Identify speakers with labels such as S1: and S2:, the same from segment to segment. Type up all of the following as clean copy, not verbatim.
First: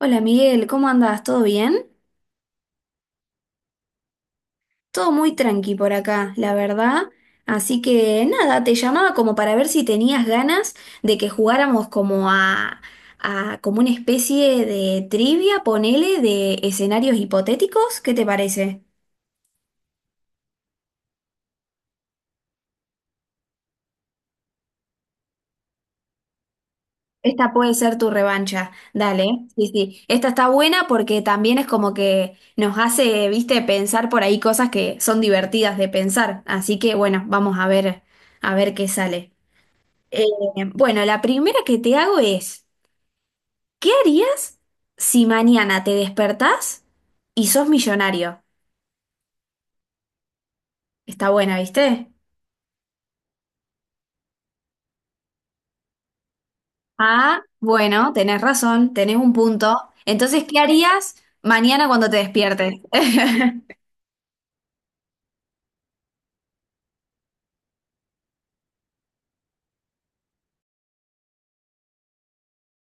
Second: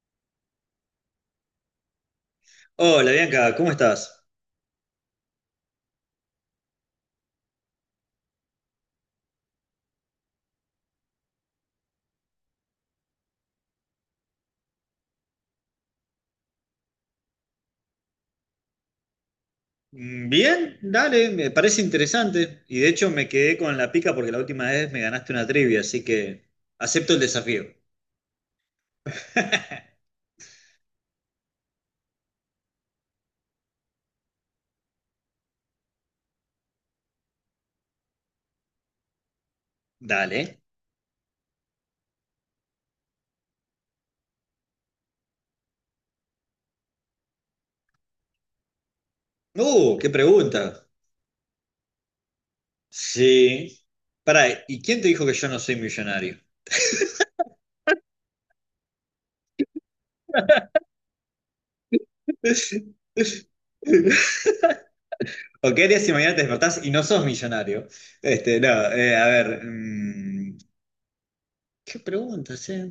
S1: Hola Miguel, ¿cómo andas? ¿Todo bien?
S2: Hola Bianca, ¿cómo estás?
S1: Todo muy tranqui por acá, la verdad. Así que nada, te llamaba como para ver si tenías ganas de que jugáramos como a como una especie de trivia, ponele, de escenarios hipotéticos. ¿Qué te parece?
S2: Bien, dale, me parece interesante. Y de hecho me quedé con la pica porque la última vez me ganaste una trivia, así que acepto el
S1: Esta
S2: desafío.
S1: puede ser tu revancha. Dale, sí, sí. Esta está buena porque también es como que nos hace, viste, pensar por ahí cosas que son divertidas de pensar. Así que bueno, vamos a ver qué sale. Eh,
S2: Dale.
S1: bueno, la primera que te hago es, ¿qué harías si mañana te despertás y sos millonario?
S2: Qué pregunta.
S1: Está buena, ¿viste?
S2: Sí. Pará, ¿y quién te dijo que yo no soy millonario?
S1: Ah, bueno, tenés razón, tenés un punto. Entonces, ¿qué harías mañana cuando te despiertes?
S2: ¿O qué harías si mañana te despertás y no sos millonario? Este, no, a ver, ¿qué preguntas, eh?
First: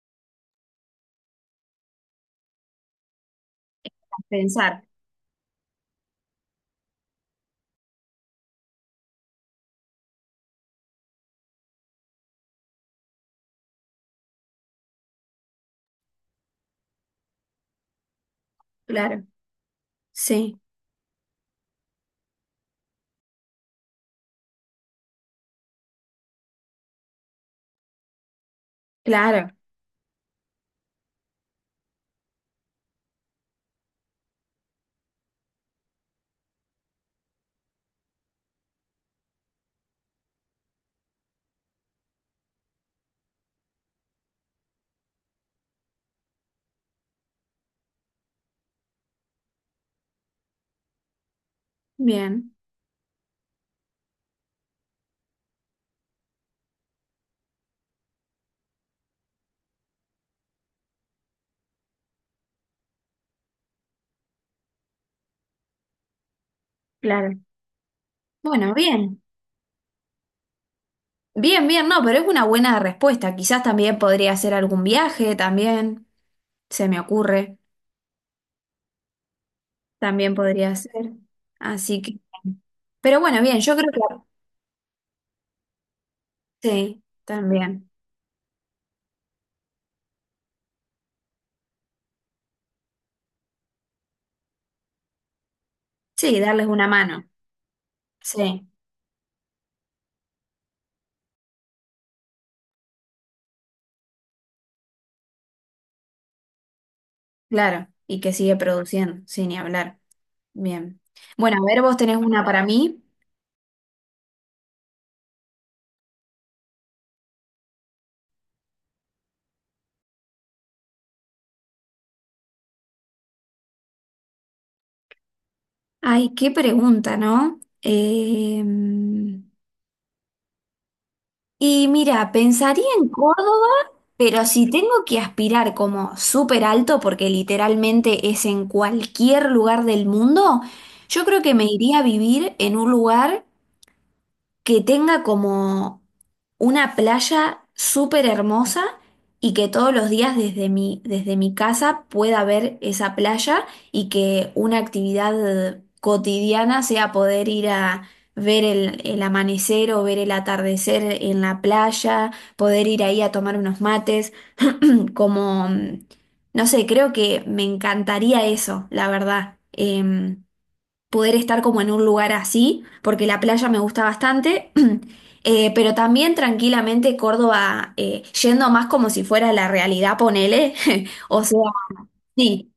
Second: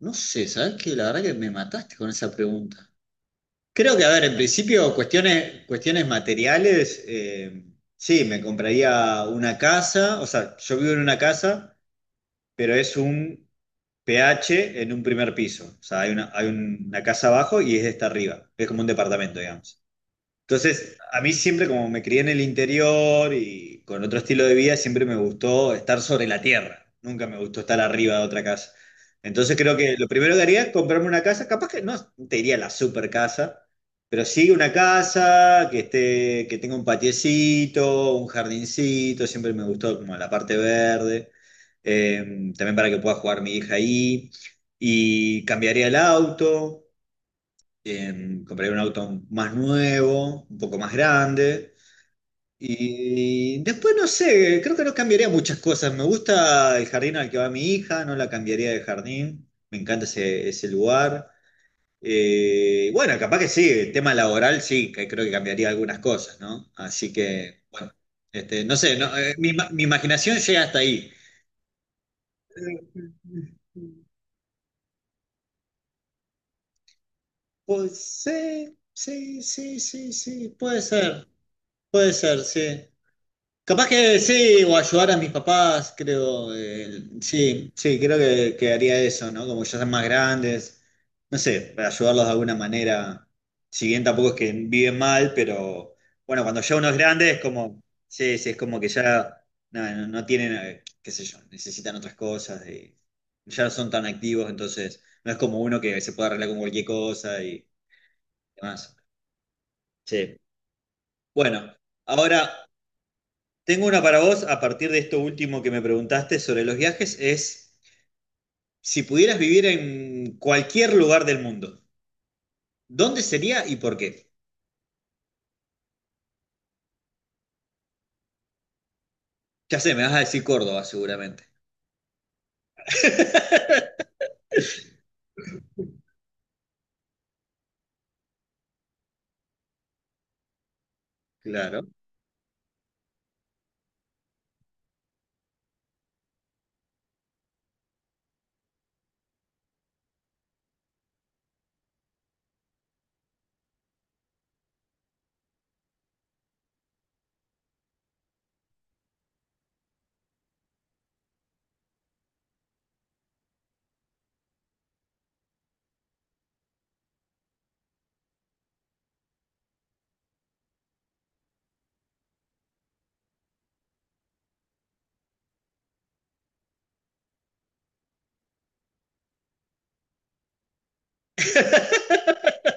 S2: No sé, ¿sabes qué? La verdad que me mataste con esa pregunta. Creo que, a ver, en
S1: Pensar,
S2: principio, cuestiones, cuestiones materiales, sí, me compraría una casa, o sea, yo vivo en una casa, pero es un PH en un primer piso, o sea, hay una casa abajo y es esta arriba, es como un
S1: claro.
S2: departamento, digamos.
S1: Sí,
S2: Entonces, a mí siempre, como me crié en el interior y con otro estilo de vida, siempre me gustó estar sobre la tierra. Nunca me gustó estar arriba de otra casa.
S1: claro.
S2: Entonces, creo que lo primero que haría es comprarme una casa. Capaz que no te diría la super casa, pero sí una casa que esté, que tenga un patiecito, un jardincito. Siempre me gustó como la parte verde. Eh, También para que pueda jugar mi hija ahí. Y cambiaría el auto, compraría un auto más nuevo, un poco más grande.
S1: Bien,
S2: Y después no sé, creo que no cambiaría muchas cosas. Me gusta el jardín al que va mi hija, no la cambiaría de jardín. Me encanta ese lugar. Bueno, capaz que sí, el tema laboral sí, que creo que cambiaría algunas cosas, ¿no? Así
S1: claro.
S2: que, bueno, este,
S1: Bueno,
S2: no sé, no,
S1: bien.
S2: mi imaginación llega hasta ahí.
S1: Bien, bien, no, pero es una buena respuesta. Quizás
S2: Eh,
S1: también podría hacer algún viaje, también se me ocurre.
S2: Pues sí, sí, sí, sí,
S1: También
S2: sí,
S1: podría ser. Así
S2: puede
S1: que,
S2: ser, sí.
S1: pero bueno, bien, yo
S2: Capaz
S1: creo que
S2: que sí, o ayudar a mis papás, creo.
S1: sí,
S2: Sí,
S1: también.
S2: sí, creo que haría eso, ¿no? Como ya son más grandes, no sé, para ayudarlos de alguna manera. Si bien tampoco es que viven mal, pero
S1: Sí,
S2: bueno, cuando
S1: darles
S2: ya
S1: una
S2: uno es
S1: mano.
S2: grande es como, sí, sí, es
S1: Sí,
S2: como que ya nada, no, no tienen, qué sé yo, necesitan otras cosas, y ya no son tan activos, entonces no es como uno que se puede arreglar con cualquier cosa y
S1: claro. Y que sigue
S2: demás.
S1: produciendo, sin ni hablar.
S2: Sí.
S1: Bien. Bueno, a
S2: Bueno,
S1: ver, vos tenés una para
S2: ahora.
S1: mí.
S2: Tengo una para vos a partir de esto último que me preguntaste sobre los viajes, es si pudieras vivir en cualquier lugar del mundo, ¿dónde sería y por qué?
S1: Ay, qué pregunta, ¿no?
S2: Ya sé, me vas a decir Córdoba seguramente.
S1: Y mira, pensaría en Córdoba, pero si tengo que aspirar como súper alto, porque literalmente es en cualquier lugar del mundo, yo creo que me
S2: Claro.
S1: iría a vivir en un lugar que tenga como una playa súper hermosa y que todos los días desde mi casa pueda ver esa playa y que una actividad cotidiana sea poder ir a ver el amanecer o ver el atardecer en la playa, poder ir ahí a tomar unos mates, como, no sé, creo que me encantaría eso, la verdad. Poder estar como en un lugar así, porque la playa me gusta bastante, pero también tranquilamente Córdoba, yendo más como si fuera la realidad, ponele, o sea, sí,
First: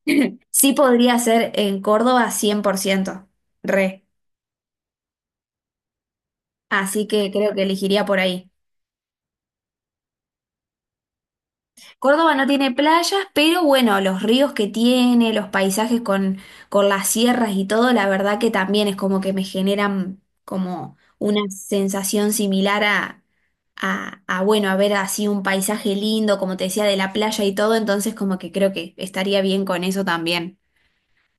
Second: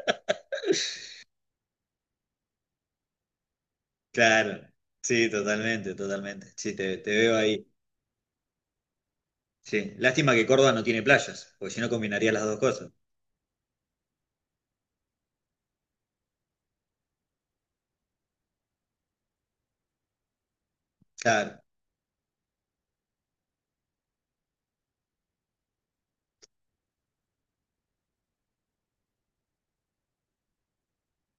S1: sí podría ser en Córdoba 100% re,
S2: Claro. Sí, totalmente, totalmente. Sí, te,
S1: así
S2: te
S1: que
S2: veo
S1: creo que
S2: ahí.
S1: elegiría por ahí.
S2: Sí. Lástima que Córdoba no tiene playas, porque si no combinaría
S1: Córdoba no
S2: las dos
S1: tiene
S2: cosas.
S1: playas, pero bueno, los ríos que tiene, los paisajes con las sierras y todo, la verdad que también es como que me generan como una
S2: Claro.
S1: sensación similar a bueno, a ver así un paisaje lindo, como te decía, de la playa y todo, entonces como que creo que estaría bien con eso también.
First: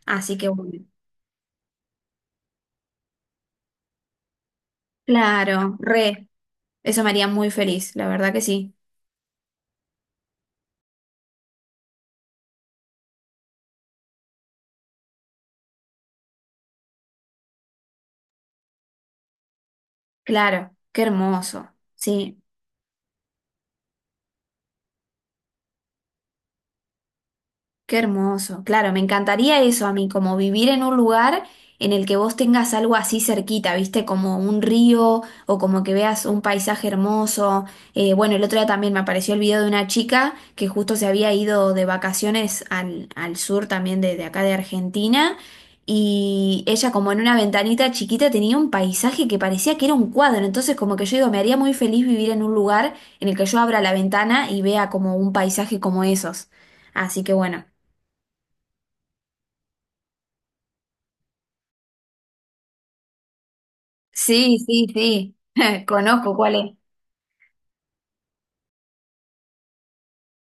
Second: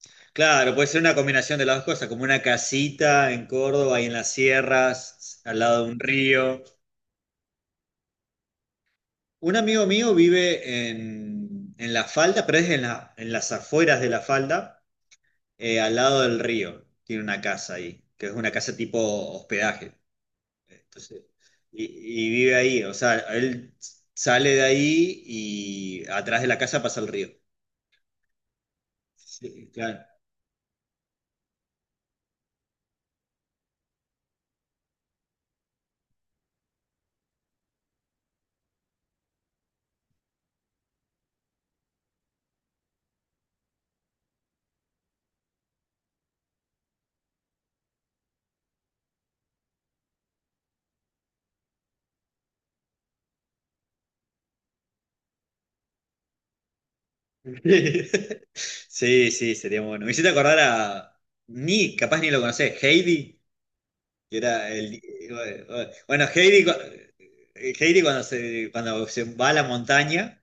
S1: Así que bueno,
S2: Claro, puede ser una combinación de las dos cosas, como una casita en Córdoba y en las sierras, al
S1: claro,
S2: lado de un
S1: re,
S2: río.
S1: eso me haría muy feliz, la verdad que sí,
S2: Un amigo mío vive en La Falda, pero es en las afueras de La Falda, al lado del río. Tiene una casa ahí, que es una casa tipo hospedaje.
S1: claro, qué
S2: Entonces,
S1: hermoso,
S2: y
S1: sí.
S2: vive ahí, o sea, él sale de ahí y atrás de la casa pasa el río.
S1: Qué hermoso. Claro, me encantaría
S2: Sí,
S1: eso a
S2: claro.
S1: mí, como vivir en un lugar en el que vos tengas algo así cerquita, ¿viste? Como un río o como que veas un paisaje hermoso. Bueno, el otro día también me apareció el video de una chica que justo se había ido de vacaciones al, al sur también de acá de Argentina y ella como en una ventanita chiquita tenía un paisaje que parecía que era un cuadro. Entonces como que yo digo, me haría muy feliz vivir en un lugar en el que yo abra la ventana y vea como un paisaje como esos. Así que bueno.
S2: Sí, sí, sería bueno. Me hiciste acordar ni, capaz ni lo conocés, Heidi.
S1: Sí,
S2: Era
S1: sí, sí.
S2: bueno,
S1: Conozco
S2: Heidi,
S1: cuál
S2: Heidi cuando se va a la montaña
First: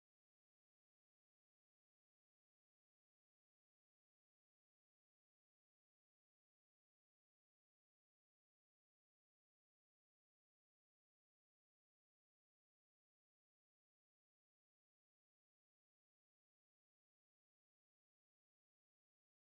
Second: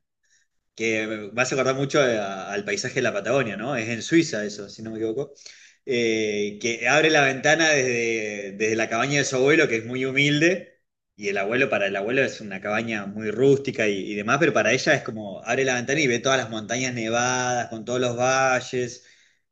S2: que me hace acordar mucho al paisaje de la Patagonia, ¿no? Es en Suiza eso, si no me equivoco. Que abre la ventana desde la cabaña de su abuelo, que es muy humilde, y el abuelo, para el abuelo es una cabaña muy rústica y demás, pero para ella es como abre la ventana y ve todas las montañas nevadas, con todos los valles,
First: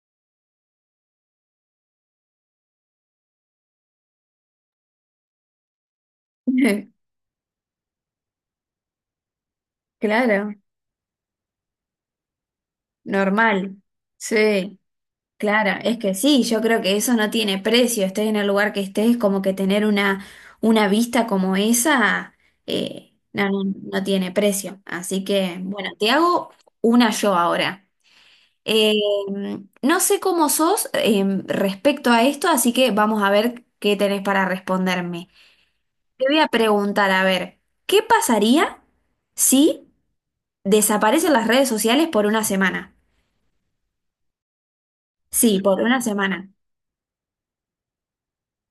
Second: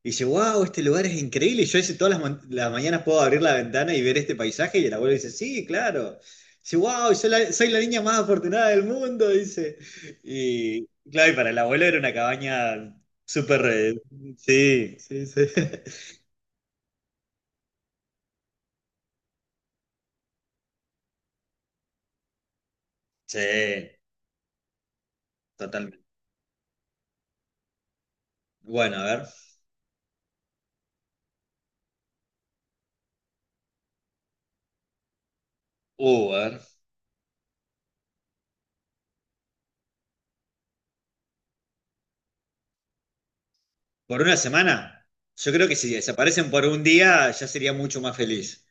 S2: y dice, wow, este lugar es increíble, y yo dice, todas las mañanas puedo abrir la ventana y ver este paisaje, y el abuelo dice, sí, claro. Dice,
S1: es.
S2: wow, soy la niña más afortunada del mundo, dice.
S1: Claro,
S2: Y, Claro, y para el abuelo era una cabaña súper.
S1: normal. Sí,
S2: Sí, sí, sí.
S1: claro. Es que sí, yo creo que eso no tiene precio. Estés en el lugar que estés, como que tener una vista como esa,
S2: Sí,
S1: no, no, no tiene precio. Así que, bueno,
S2: totalmente.
S1: te hago una yo ahora. Eh,
S2: Bueno, a ver.
S1: no sé cómo sos, respecto a esto, así que vamos a ver qué tenés para responderme. Te voy a
S2: A ver.
S1: preguntar, a ver, ¿qué pasaría? Sí. Desaparecen las redes sociales por una semana.
S2: ¿Por una semana? Yo
S1: Sí,
S2: creo que
S1: por
S2: si
S1: una semana.
S2: desaparecen por un día, ya sería mucho más feliz.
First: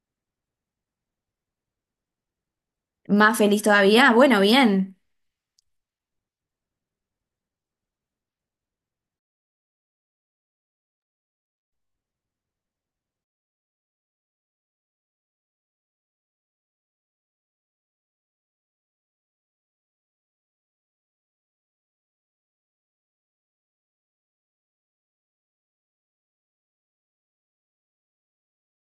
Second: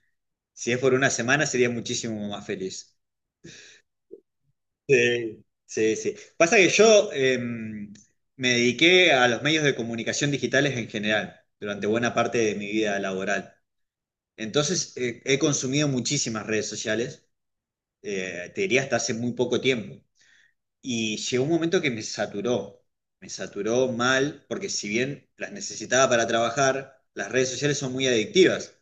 S2: Si es por una semana, sería muchísimo más feliz.
S1: Más feliz todavía. Bueno, bien.
S2: Sí, sí, sí. Pasa que yo me dediqué a los medios de comunicación digitales en general durante buena parte de mi vida laboral. Entonces, he consumido muchísimas redes sociales. Te diría hasta hace muy poco tiempo. Y llegó un momento que me saturó mal, porque si bien las necesitaba para trabajar, las redes sociales son muy adictivas.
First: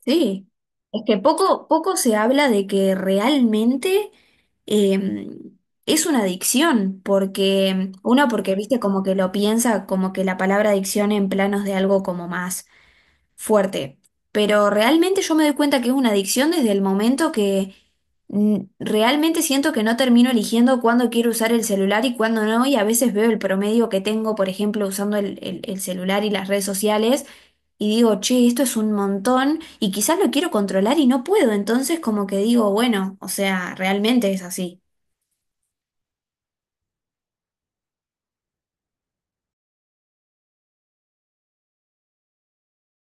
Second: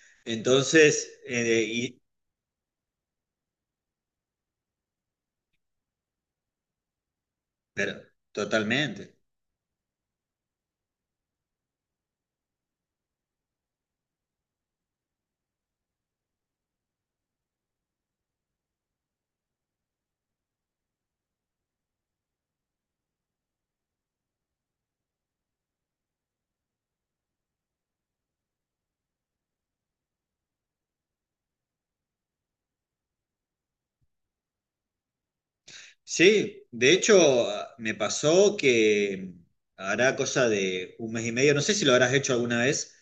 S1: Sí. Es
S2: Entonces,
S1: que poco, poco se habla de que realmente eh, es una adicción, porque
S2: pero,
S1: uno porque viste como que
S2: totalmente.
S1: lo piensa como que la palabra adicción en planos de algo como más fuerte. Pero realmente yo me doy cuenta que es una adicción desde el momento que realmente siento que no termino eligiendo cuándo quiero usar el celular y cuándo no, y a veces veo el promedio que tengo, por ejemplo, usando el celular y las redes sociales, y digo, che, esto es un montón, y quizás lo quiero controlar y no puedo, entonces como que digo, bueno, o sea, realmente es así.
S2: Sí, de hecho, me pasó que hará cosa de un mes y medio, no sé si lo habrás hecho alguna vez,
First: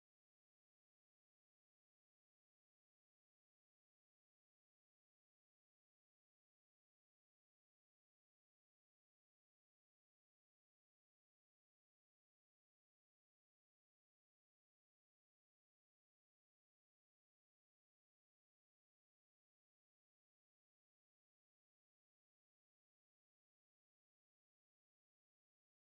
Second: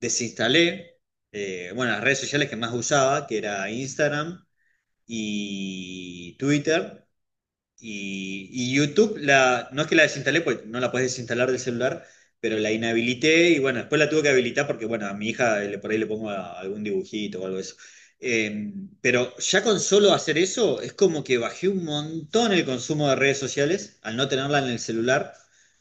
S2: desinstalé, bueno, las redes sociales que más usaba, que era Instagram y Twitter. Y YouTube, no es que la desinstalé, pues no la puedes desinstalar del celular, pero la inhabilité y bueno, después la tuve que habilitar porque bueno, a mi hija por ahí le pongo algún dibujito o algo de eso. Eh, pero ya con solo hacer eso, es como que bajé un montón el consumo de redes sociales al no tenerla en el celular.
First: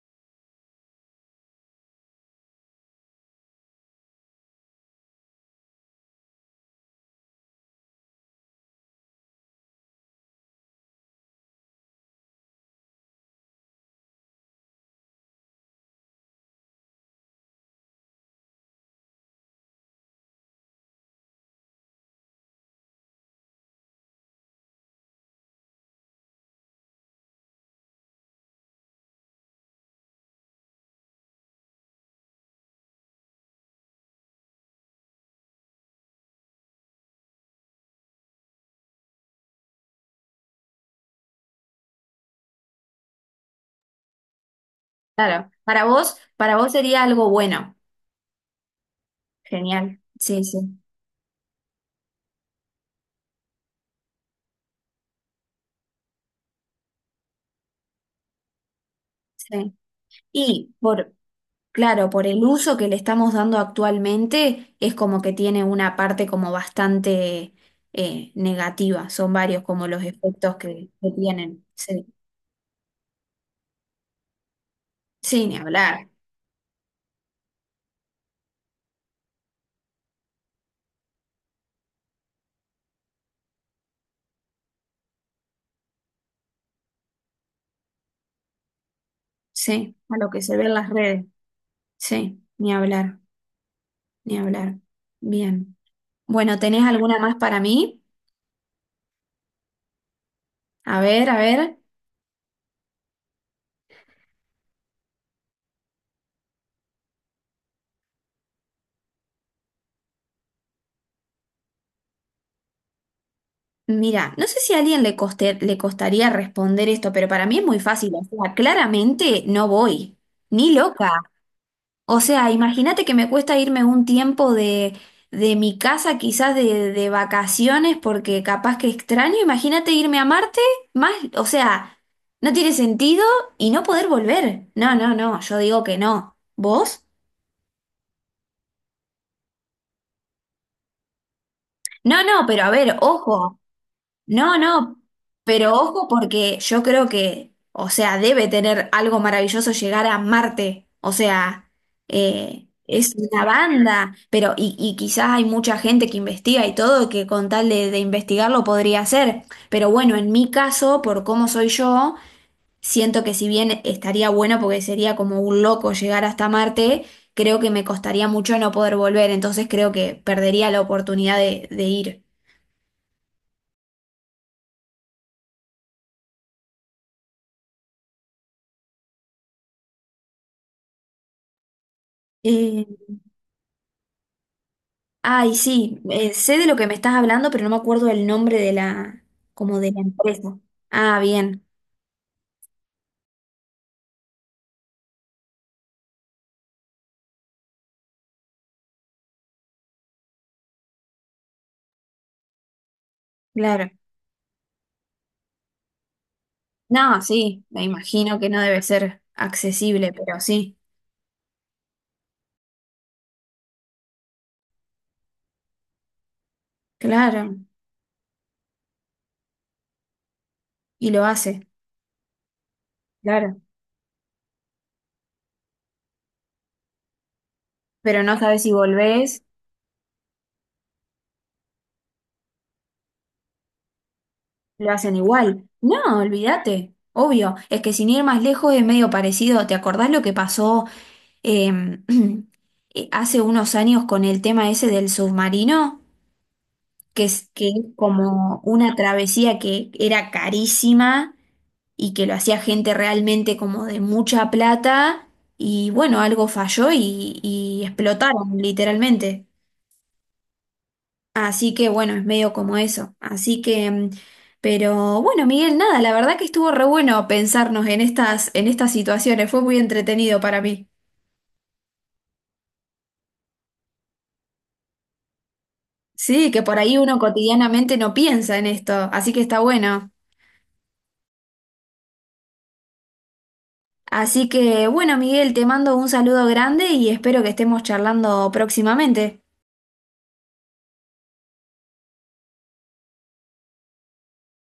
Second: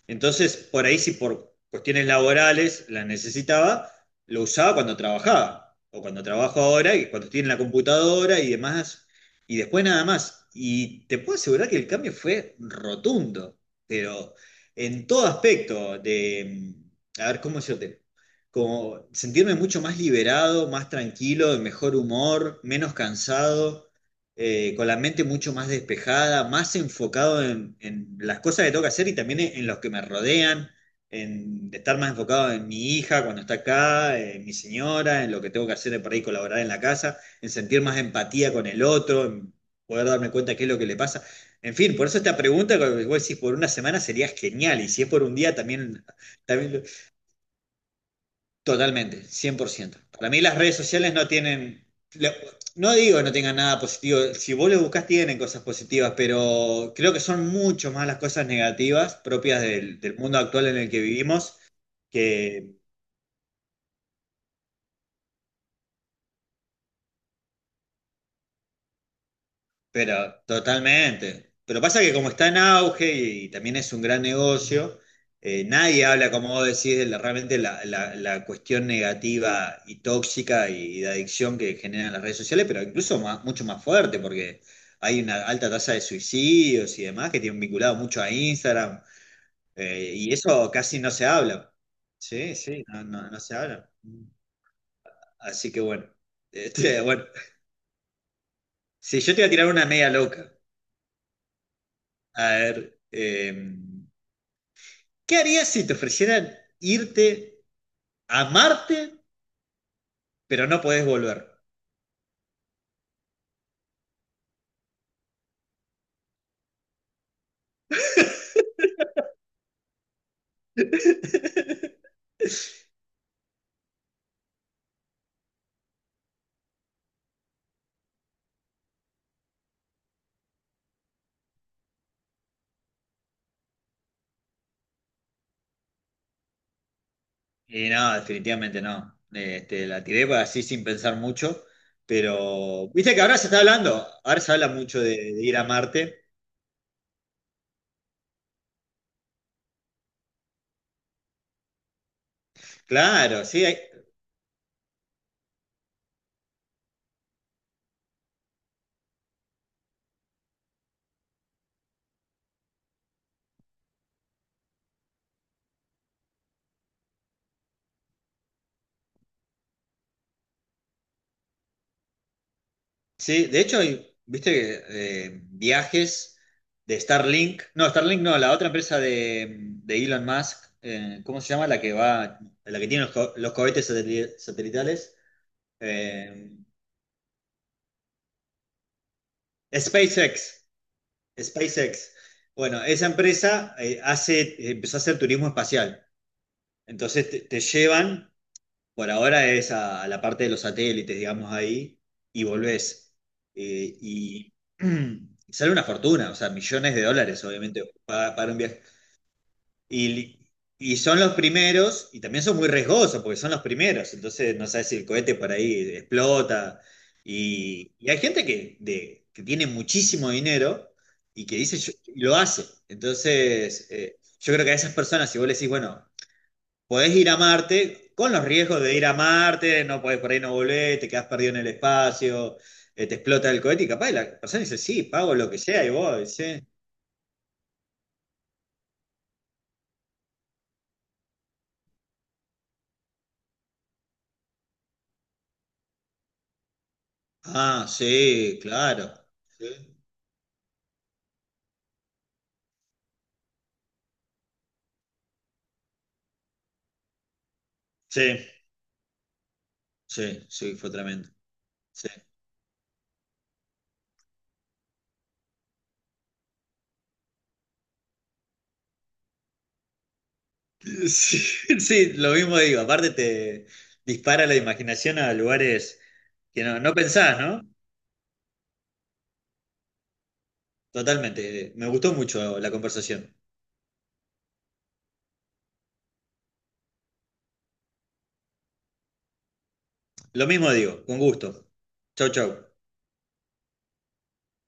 S2: Entonces, por ahí si por cuestiones laborales la necesitaba, lo usaba cuando trabajaba o cuando trabajo ahora y cuando estoy en la computadora y demás y después nada más. Y te puedo asegurar que el cambio fue rotundo, pero en todo aspecto de, a ver, ¿cómo yo te? Como sentirme mucho más liberado, más tranquilo, de mejor humor, menos cansado, con la mente mucho más despejada, más enfocado en las cosas que tengo que hacer y también en los que me rodean, en estar más enfocado en mi hija cuando está acá, en mi señora, en lo que tengo que hacer para ir colaborar en la casa en sentir más empatía con el otro, en poder darme cuenta qué es lo que le pasa. En fin, por eso esta pregunta, cuando vos decís, por una semana sería genial, y si es por un
S1: Claro,
S2: día
S1: para
S2: también,
S1: vos, para vos
S2: también
S1: sería algo bueno.
S2: totalmente, 100%.
S1: Genial.
S2: Para mí
S1: Sí,
S2: las redes
S1: sí,
S2: sociales no tienen, lo- no digo que no tengan nada positivo, si vos lo buscás tienen cosas positivas, pero creo que son mucho más las cosas negativas propias
S1: sí.
S2: del mundo actual
S1: Y
S2: en el que
S1: por,
S2: vivimos,
S1: claro, por el
S2: que
S1: uso que le estamos dando actualmente, es como que tiene una parte como bastante negativa. Son varios como los
S2: Pero
S1: efectos que
S2: totalmente.
S1: tienen.
S2: Pero pasa
S1: Sí.
S2: que como está en auge también es un gran negocio,
S1: Sí, ni
S2: nadie
S1: hablar.
S2: habla, como vos decís, realmente la cuestión negativa y tóxica de adicción que generan las redes sociales, pero mucho más fuerte, porque hay una alta tasa de suicidios y demás que tienen vinculado mucho a Instagram,
S1: Sí, a lo
S2: y
S1: que se ve
S2: eso
S1: en las
S2: casi no
S1: redes.
S2: se habla.
S1: Sí,
S2: Sí,
S1: ni
S2: sí, no,
S1: hablar,
S2: no, no se habla.
S1: ni hablar.
S2: Así
S1: Bien.
S2: que bueno,
S1: Bueno, ¿tenés
S2: este,
S1: alguna
S2: bueno,
S1: más para mí?
S2: si yo te voy a tirar una media loca,
S1: A ver, a ver.
S2: a ver. ¿Qué harías si te ofrecieran irte a Marte, pero no podés volver?
S1: Mira, no sé si a alguien le le costaría responder esto, pero para mí es muy fácil. O sea, claramente no voy. Ni loca. O sea, imagínate que me cuesta irme un tiempo de mi casa, quizás de vacaciones, porque capaz que extraño. Imagínate irme a Marte, más, o sea, no tiene sentido y no poder volver. No, no, no, yo digo que no. ¿Vos?
S2: Y no, definitivamente no. Este, la tiré para así sin pensar mucho,
S1: No, no, pero a
S2: pero
S1: ver,
S2: viste que ahora se
S1: ojo.
S2: está hablando, ahora se
S1: No,
S2: habla mucho
S1: no,
S2: de ir a
S1: pero ojo
S2: Marte.
S1: porque yo creo que, o sea, debe tener algo maravilloso llegar a Marte. O sea, es una
S2: Claro, sí,
S1: banda, pero y quizás hay mucha gente que investiga y todo, que con tal de investigarlo podría hacer. Pero bueno, en mi caso, por cómo soy yo, siento que si bien estaría bueno porque sería como un loco llegar hasta Marte, creo que me costaría mucho no poder volver, entonces creo que perdería la oportunidad de ir.
S2: sí. De hecho, viste que viajes de Starlink no, la otra empresa de Elon Musk, ¿cómo se llama? La
S1: Eh,
S2: que tiene los cohetes satelitales,
S1: Ay, sí,
S2: eh,
S1: sé de lo que me estás hablando, pero no me acuerdo el nombre de la, como de la empresa.
S2: SpaceX.
S1: Ah, bien,
S2: SpaceX. Bueno, esa empresa empezó a hacer turismo espacial. Entonces te llevan, por ahora es a la parte de los satélites, digamos ahí, y volvés.
S1: claro.
S2: Y sale una fortuna, o sea, millones de
S1: No,
S2: dólares,
S1: sí,
S2: obviamente,
S1: me imagino que
S2: un
S1: no debe
S2: viaje
S1: ser accesible, pero
S2: y,
S1: sí,
S2: y son los primeros, y también son muy riesgosos porque son los primeros, entonces no sabes si el cohete por ahí explota.
S1: claro,
S2: Y hay gente que tiene muchísimo dinero
S1: y lo
S2: y que
S1: hace,
S2: dice, y lo hace.
S1: claro.
S2: Entonces, yo creo que a esas personas, si vos le decís, bueno, podés ir a Marte,
S1: Pero
S2: con
S1: no
S2: los
S1: sabes si
S2: riesgos de ir a
S1: volvés,
S2: Marte, no podés por ahí no volver, te quedás perdido en el espacio, te explota el cohete, y capaz la persona dice,
S1: lo
S2: sí,
S1: hacen
S2: pago lo que
S1: igual.
S2: sea, y
S1: No,
S2: vos decís,
S1: olvídate, obvio. Es que sin ir más lejos es medio parecido. ¿Te acordás lo que pasó em, hace unos años con el tema ese del submarino? Que es
S2: ah, sí,
S1: como una
S2: claro.
S1: travesía
S2: Sí.
S1: que era carísima y que lo hacía gente realmente como de mucha plata y bueno, algo falló y
S2: Sí.
S1: explotaron literalmente.
S2: Sí, sí, fue tremendo.
S1: Así que
S2: Sí.
S1: bueno, es medio como eso. Así que, mm, pero bueno, Miguel, nada, la verdad que estuvo re bueno pensarnos en estas situaciones, fue muy entretenido para mí.
S2: Sí, sí, lo mismo digo. Aparte te dispara la imaginación a lugares
S1: Sí, que
S2: que
S1: por
S2: no, no
S1: ahí uno
S2: pensás, ¿no?
S1: cotidianamente no piensa en esto, así que está bueno.
S2: Totalmente. Me gustó mucho la conversación.
S1: Así que bueno, Miguel, te mando un saludo grande y espero que estemos charlando próximamente.
S2: Lo mismo digo, con gusto. Chau, chau.